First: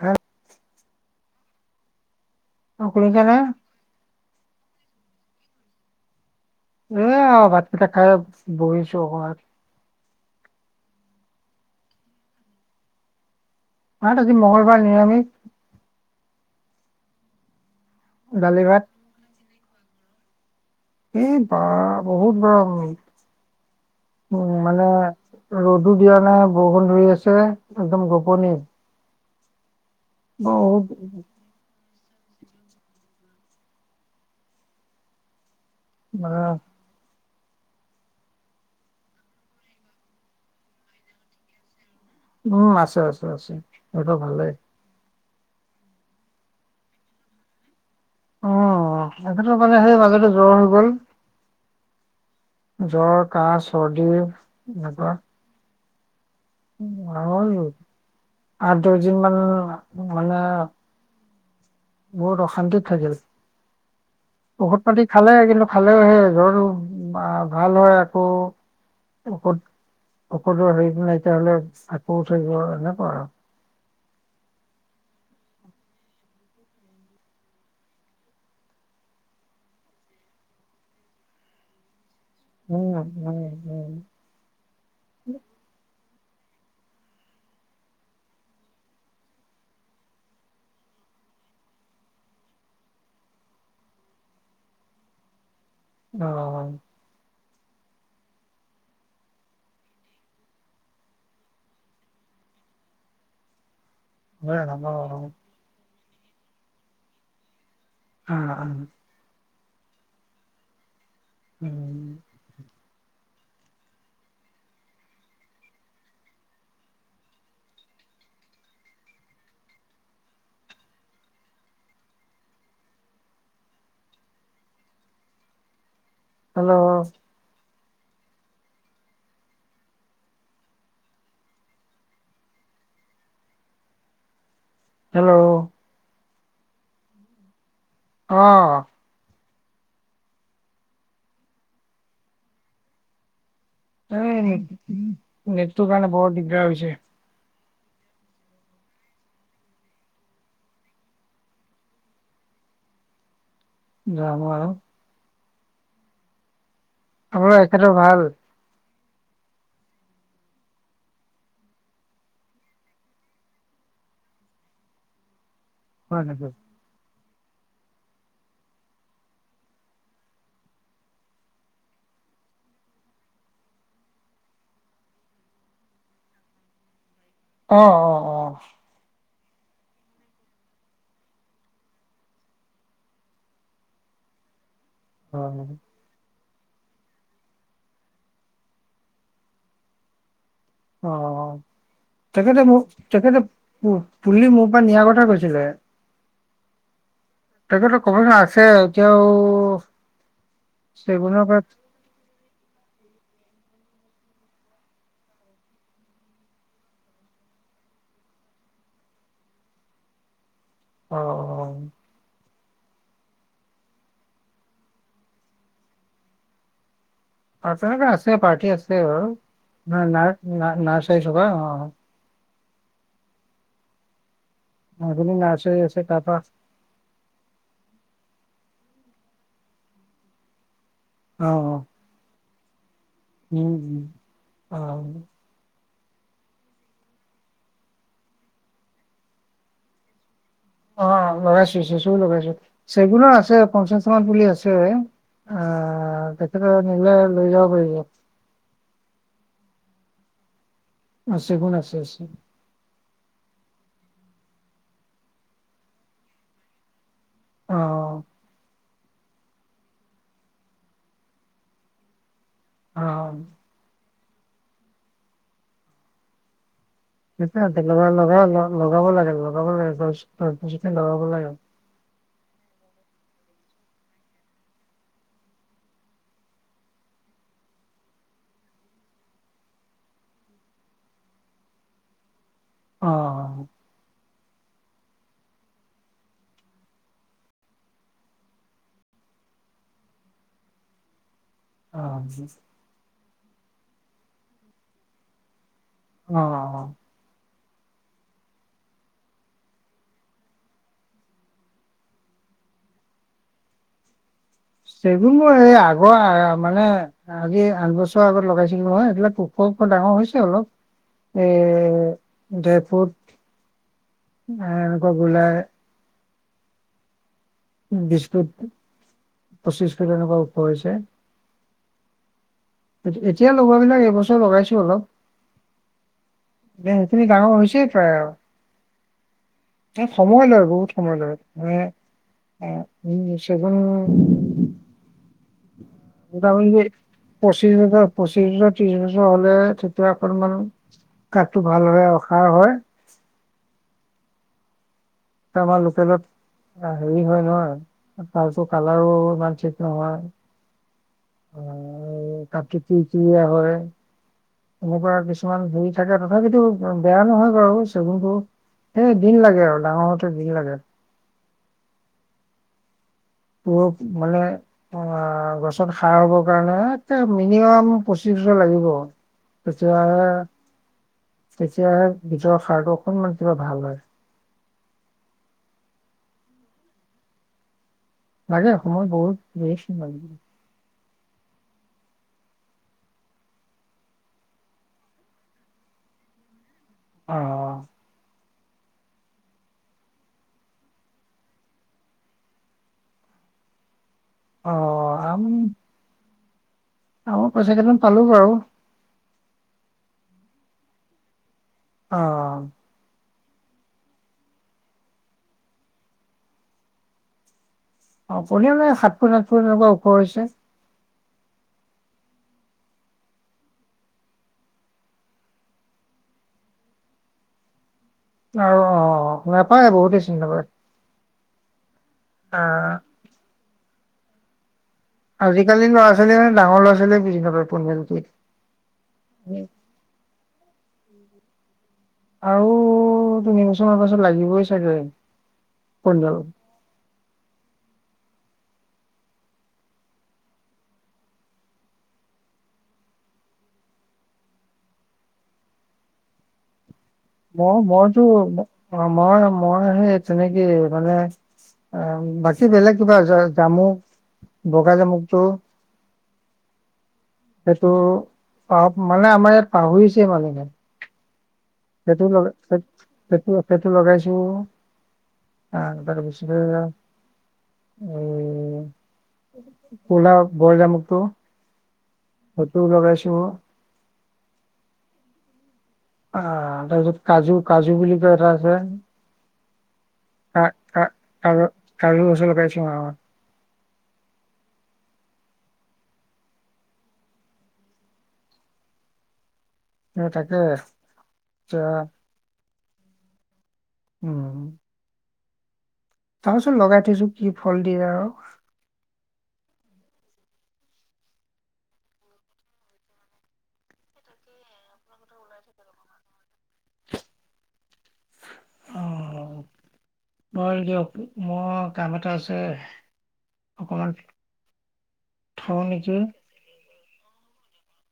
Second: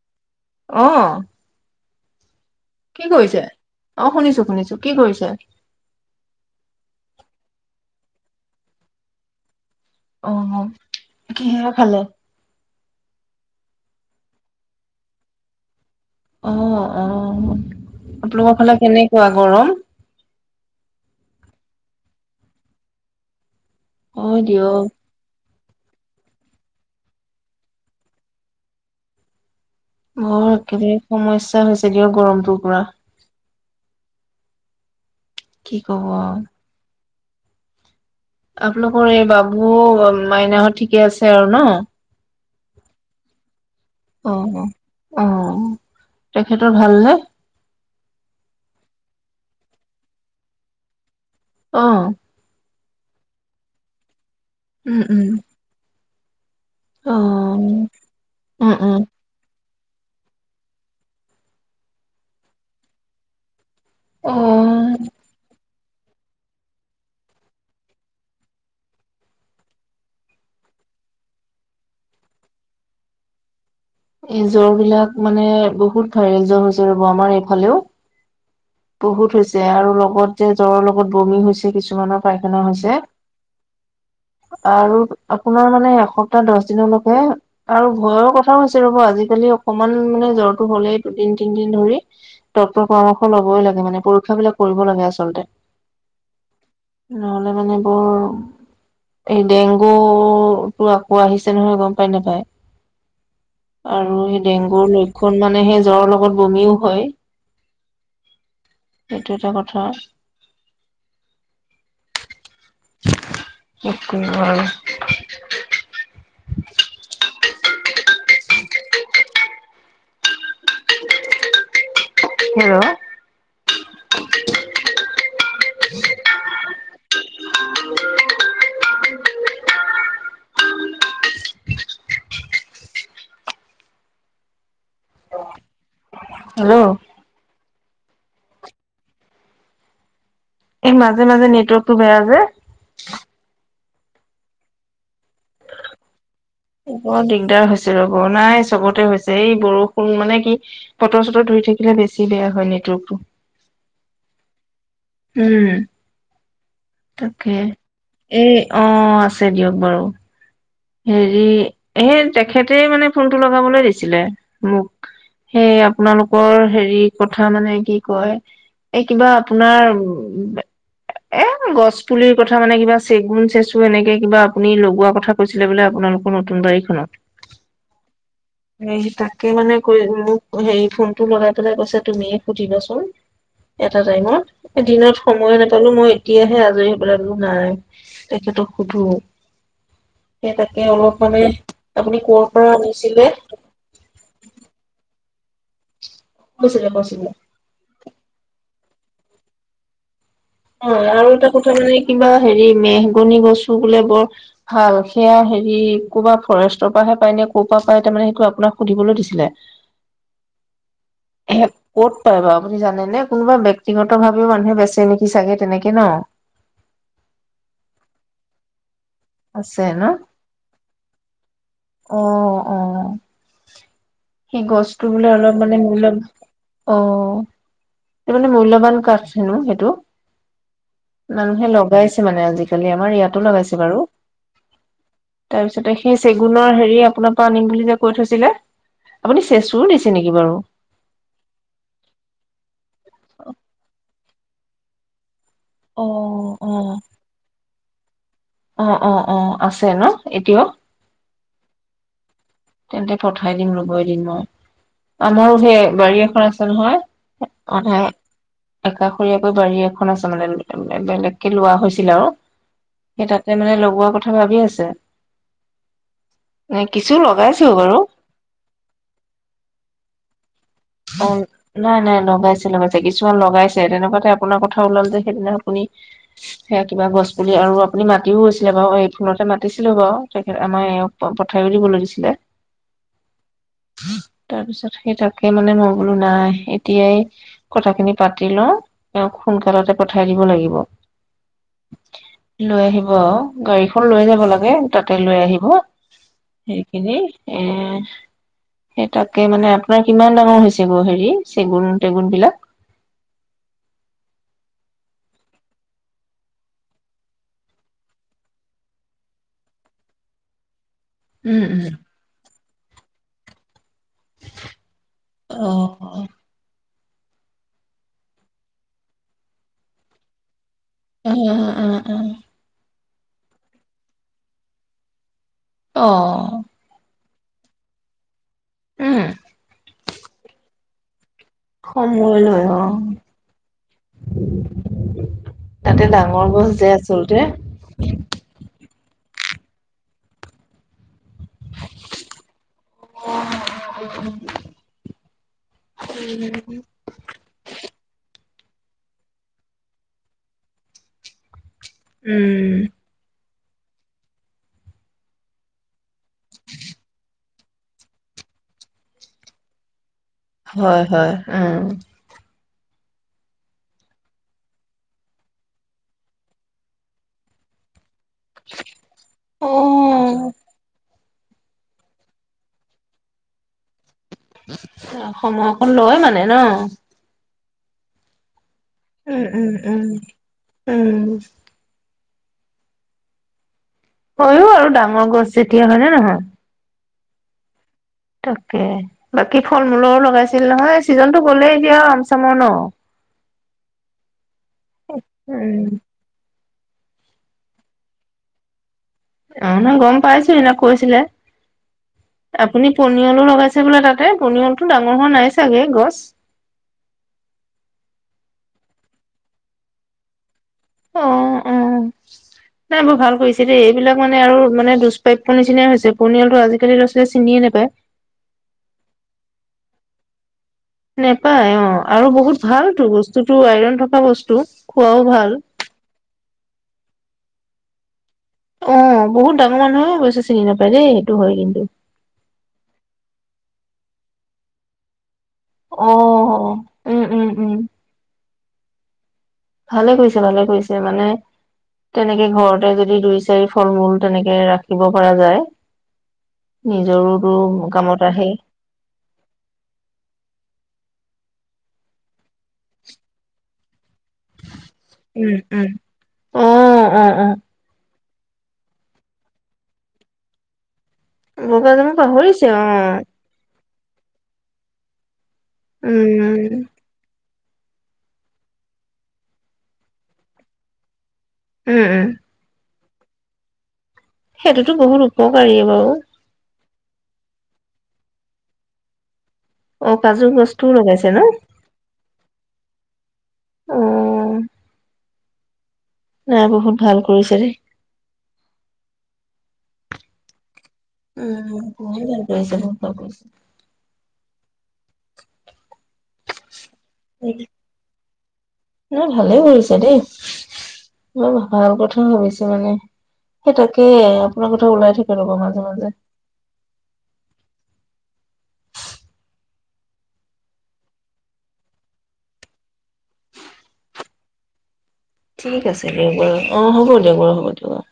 হা? অঁ। অ কি শুনিছানে কৰিছে? এ অঁ, শুনিছো শুনিছো কি কৰিছে? এয়া ভাতকেইটা খাই বহিছো অকমান। অঁ, কিহে খালে। ভাত আজি মঙ্গলবাৰ নিৰামিষ। অঁ', -অঁ', আপোনালোকৰ দালি ফালে ভাত কেনেকুৱা গৰম? এই বাঃ বহুত গৰম, হয় উম' মানে দিয়ক ৰ'দো দিয়া নাই বৰষুণ ধৰি আছে একদম গপনি। হয়, একেবাৰে বহুত বেলেগ সমস্যা হৈছে দিয়ক গৰমটোৰ পৰা। কি ক'ব আও। মানে আপোনালোকৰ এই বাবু মাইনাহত ঠিকে আছে আৰু ন'? উমঁ, আছে-আছে-আছে, সিহঁতৰ ভালেই। অঁ', তেখেতৰ ভাল নে? অঁ', তেখেতৰ মানে সেই মাজতো জ্বৰ হৈ গ'ল। অঁ',। জ্বৰ, কাহ, চৰ্দি। এনেকুৱা উম-উম। আৰু উম আঠ, দ'হ উম দিন মান মানে- বহুত অশান্তিত থাকিল। অ ঔষধ পাতি খালে কিন্তু খালে সেই জ্বৰটো ভা-ভাল হয় আকৌ- ঔষধ-ঔষধৰ হেৰি নাইকীয়া হ'লে আকৌ উঠে জ‌্বৰ এনেকুৱা আৰু। এই জ্বৰ বিলাক মানে বহুত হয়, ভাইৰেল জ্বৰ হৈছে ৰব আমাৰ এইফালেও- বহুত হৈছে আৰু লগত যে জ্বৰৰ লগত বমি হৈছে কিছুমানৰ- পাইখানা উম হৈছে। উম উম আৰু আপোনাৰ মানে এসপ্তাহ দ'হ দিনলৈকে- আৰু ভয়ৰ কথাও হৈছে ৰ'ব আজিকালি অকণমান মানে জ্বৰটো হ'লেই দুদিন-তিনদিন ধৰি- তথ্য পৰামৰ্শ ল'বই লাগে মানে পৰীক্ষাবিলাক কৰিব লাগে আচলতে। অ'। নহ'লে মানে বৰ- এই ডেংগু টো আকৌ আহিছে নহয় গম পায় নে নাপাই। আৰু সেই হয় ৰ'ব। ডেংগুৰ লক্ষণ মানে সেই জ্বৰৰ লগত বমিও হয়। [unintelligible] এইটো এটা কথা। [unintelligible] উঠো আৰু। হেল্ল'। হেল্ল'। হেল্ল'। হেল্ল'। অঁ'। এই মাজে-মাজে নেটৱৰ্কটো বেয়া যে। উমঁ, নেটটোৰ কাৰণে বৰ দিগদাৰ হৈছে। বৰ দিগদাৰ হৈছে ৰ'ব। নাই, চবতে হৈছে এই বৰষুণ মানে কি- বতৰ-চটৰ ধৰি থাকিলে বেছি বেয়া হয় নেটৱৰ্কটো। যাম আৰু। উমঁ' আপোনাৰ তাকে, এখেতৰ ভাল এই অঁ', আছে দিয়ক বাৰু। হেৰি এই তেখেতে মানে ফোনটো লগাবলৈ দিছিলে মোক। সেই হয় নেকি আপোনালোকৰ- হেৰি কথা মানে কি কয় এই কিবা আপোনাৰ উ এ' গছ পুলিৰ কথা মানে কিবা চেগুন, চেচু এনেকে কিবা আপুনি লগোৱা কথা কৈছিলে বোলে আপোনালোকৰ নতুন বাৰিখনত। অ অ অ। এই তাকে মানে কৈ মোক হেৰি ফোনটো লগাই পেলাই কৈছে তুমিয়ে সুধিবাচোন। এটা টাইমত এ দিনত অ সময়ে নাপালো মই এতিয়াহে আজৰি হয় পেলাই বোলো নাই তেখেতক সোধো। তাকে তাকে অ অ, তেখেতে মোৰ আনিছিলে তেখেতে পু পুলি মোৰ পৰা নিয়াৰ কথা কৈছিলে। কৈছিলে কৈছিলে। তাকেইটো কবচোন আছে এতিয়াও হয় আৰু চেগুনৰ এটা পাত কথা মানে কিবা হেৰি মেহগনি গছো বোলে বৰ ভাল সেয়া হেৰি ক'বা ফৰেষ্টৰ পৰাহে পায় নে ক'ৰ পৰা পায় তাৰমানে সেইটো আপোনাক সুধিবলৈ দিছিলে। [inaudible] অ অ। এ ক'ত পায় বাও আপুনি জানেনে কোনোবা ব্যক্তিগত ভাবেও মানুহে বেচে নেকি চাগে তেনেকে ন? অ তেনেকুৱা আছে পাৰ্টি আছে বাৰু আছে না ন না নাৰ্চাৰী থকা অ। অ অ সেই গছটো বোলে মাজুলী অলপ মানে নাৰ্চাৰী আছে মূল্য তাৰপৰা অ, সেইটো বোলে মূল্যৱান কাঠ হেনো সেইটো। মানুহে লগাইছে মানে আজিকালি আমাৰ ইয়াত উম উম অ। তাৰপিছতে সেই চেগুনৰ হেৰি আপোনাৰ পৰা আনিম বুলি যে কৈ থৈছিলে আপুনি চেচুও দিছে নিকি বাৰু? অ, লগাইছো চেচুও লগাইছো চেগুনো আছে পঞ্চাশটা মান পুলি আছে। আ অ তেখেতে অ নিলে লৈ যাব পাৰিব। অ অ অ, আছে ন এতিয়াও? আছে চেগুন আছে আছে। তেন্তে পঠাই দিম ৰ'ব এদিন মই। আমাৰো সেই বাৰী এখন আছে নহয় অ অ [unintelligible] একাষৰীয়াকৈ বাৰী এখন আছে মানে বেলেগকে লোৱা হৈছিল আৰু। সেই তাতে মানে লগোৱা কথা ভাবি আছে ইনে কিছু লগাইছে সেইটো কাৰণে লগাই লগাব লাগে লগাব লাগে গছ গছ-গছনি অ লগাব লাগে। নাই নাই লগাইছে লগাইছে কিছুমান লগাইছে তেনেকুৱাতে আপোনাৰ কথা ওলাল যে সেইদিনা আপুনি সেইয়া কিবা গছ পুলি আৰু আপুনি মাতিও গৈছিলে বাও এই ফোনতে মাতিছিলো বাও তেখেত আমাৰ এওঁক পঠাইও দিবলৈ দিছিলে। অ অ। তাৰপিছত সেই তাকে মানে মই বোলো নাই এতিয়াই কথাখিনি পাতি লওঁ এওঁক সোনকালতে পঠাই দিব লাগিব। অ। লৈ আহিব আৰু গাড়ীখন লৈ যাব লাগে তাতে লৈ আহিব অ', সেইখিনি এ সেই তাকে মানে আপোনাৰ কিমান ডাঙৰ হৈছে গৈ হেৰি চেগুন-টেগুনবিলাক? চেগুনবোৰ এই আগৰ আৰ মানে আজি আঠ বছৰৰ আগত লগাইছিলো নহয় সেইবিলাক ওখ ওখ ডাঙৰ হৈছে অলপ। এ উম উম ডেৰ ফুট এ এনেকুৱা গোলাই অ অ। বিশ ফুট, পঁচিশ ফুট এনেকুৱা ওখ হৈছে। [unintelligible] এত এতিয়া লগোৱাবিলাক এইবছৰ লগাইছো অলপ। অ'। এ সেইখিনি ডাঙৰ হৈছে প্ৰায় আৰু। উম। এ সময় লয় বহুত সময় লয়। মানে সময় লয় এ অ'। উম চেগুন তাতে ডাঙৰ গছ যে আছ পঁচিছ হাজাৰ পঁচিছ হাজাৰ ত্ৰিশ বছৰ হলে তেতিয়া অকনমান কাঠটো ভালদৰে ৰখা হয়। অ, অ অ অ। তা আমাৰ লোকেলত আ হেৰি হয় নহয় আ তাৰ চু কালাৰো ইমান ঠিক নহয়। অ', উম, কাঠটোক কি কি দিয়া হয়। এনেকুৱা কিছুমান ধুই থাকে তথাপিতো ব বেয়া নহয় বাৰু চেগুনটো। এ দিন লাগে আৰু ডাঙৰ হওতে দিন লাগে। হয় হয় অ। পষ মানে অ গছত সাৰ হবৰ কাৰণে তে মিনিমাম পঁচিছ হেজাৰ লাগিব তেতিয়া অ', তেতিয়াহে গীতৰ সাৰটো অকনমান কিবা ভাল হয়। অ সময়কন লয় মানে ন? লাগে সময় বহুত উম, উম, বহুতচোন উম, লাগিব। উম। হয়ো আৰু ডাঙৰ গছ যেতিয়া হয় নে নহয়? অ। তাকে বাকী ফল - মূলৰ লগাইছিল নহয় চিজনটো গ'লে এতিয়া আম - চামৰ ন? অ আম [unintelligible] উম। আমৰ পইচাকেইটামান পালো বাৰু। অ নহয় গম পাইছো সেইদিনা কৈছিলে, অ। আপুনি পোন নিয়লো লগাইছে বোলে তাতে পনিয়লটো ডাঙৰ হোৱা নাই চাগে গছ? অ পনিয়ল মানে সাত ফুট সাত ফুট এনেকুৱা ওখ হৈছে। অ', অ', [inaudible] নাই বৰ ভাল কৰিছে দেই এইবিলাক মানে আৰু মানে দুষ্প্ৰাপ্য নিচিনাই হৈছে পণিয়ালটো আজিকালি ল'ৰা - ছোৱালীয়ে চিনিয়ে নাপায়। আৰু অ, নাপায় বহুতেই চিনি নাপায়। নেপায় অ আৰু বহুত আহ ভালতো বস্তুটো আইৰন থকা বস্তু, খোৱাও ভাল। কালি লৰা - ছোৱালী ডাঙৰ লৰা - ছোৱালীয়ে বিজি নাপায় পনীয়ল কি। অ বহুত ডাঙৰ মানুহে অৱশ্যে চিনি নাপায় দেই সেইটো হয় কিন্তু। আৰু তিনি বছৰমানৰ পাছত লাগিবই চাগে অ পনিয়ল। উম উম উম ভালে কৰিছে ভালে কৰিছে মানে তেনেকে ঘৰতে যদি দুই, চাৰি ফল - মূল তেনেকে ৰাখিব পৰা যায়। নিজৰো মই মইতো মই মই সেই তেনেকে মানে অ বাকী বেলেগ কিবা আছে জামু, বগা জামু উম উম, অ অ অ। ত' পাহ মানে আমাৰ ইয়াত পাহৰিছে মানুহে। বগা জামু সেইটো লগাই, পাহৰিছে সেই অ সেইটো সেইটো লগাইছো। উম [unintelligible] [unintelligible] উম উম। ফটো লগাইছো। সেইটোতো বহুত উপকাৰীয়ে বাৰু। অ' তাৰপিছত কাজু কাজু বুলি কয় এটা আছে। অ কাজু গছটোও লগাইছে ন [unintelligible] অ এইয়া বহুত ভাল কৰিছে দেই। সেই তাকে! উম এতিয়া বহুত ভাল কৰিছে বহুত ভাল কৰিছে। উম। তাৰ পিছত লগাই থৈছো, কি ফল দিয়ে আৰু। সেই ভালেই কৰিছা দেই! বৰ ভাল কথা ভাবিছো মানে। সেই তাকেই! আপোনাৰ কথা ওলাই থাকে ৰ'ব মাজে মাজে। হয় দিয়ক! মোৰ কাম এটা আছে। [unintelligible] ঠিক আছে নেকি দিয়ক বাৰু! অ' হ'ব দিয়ক বাৰু হ'ব দিয়ক।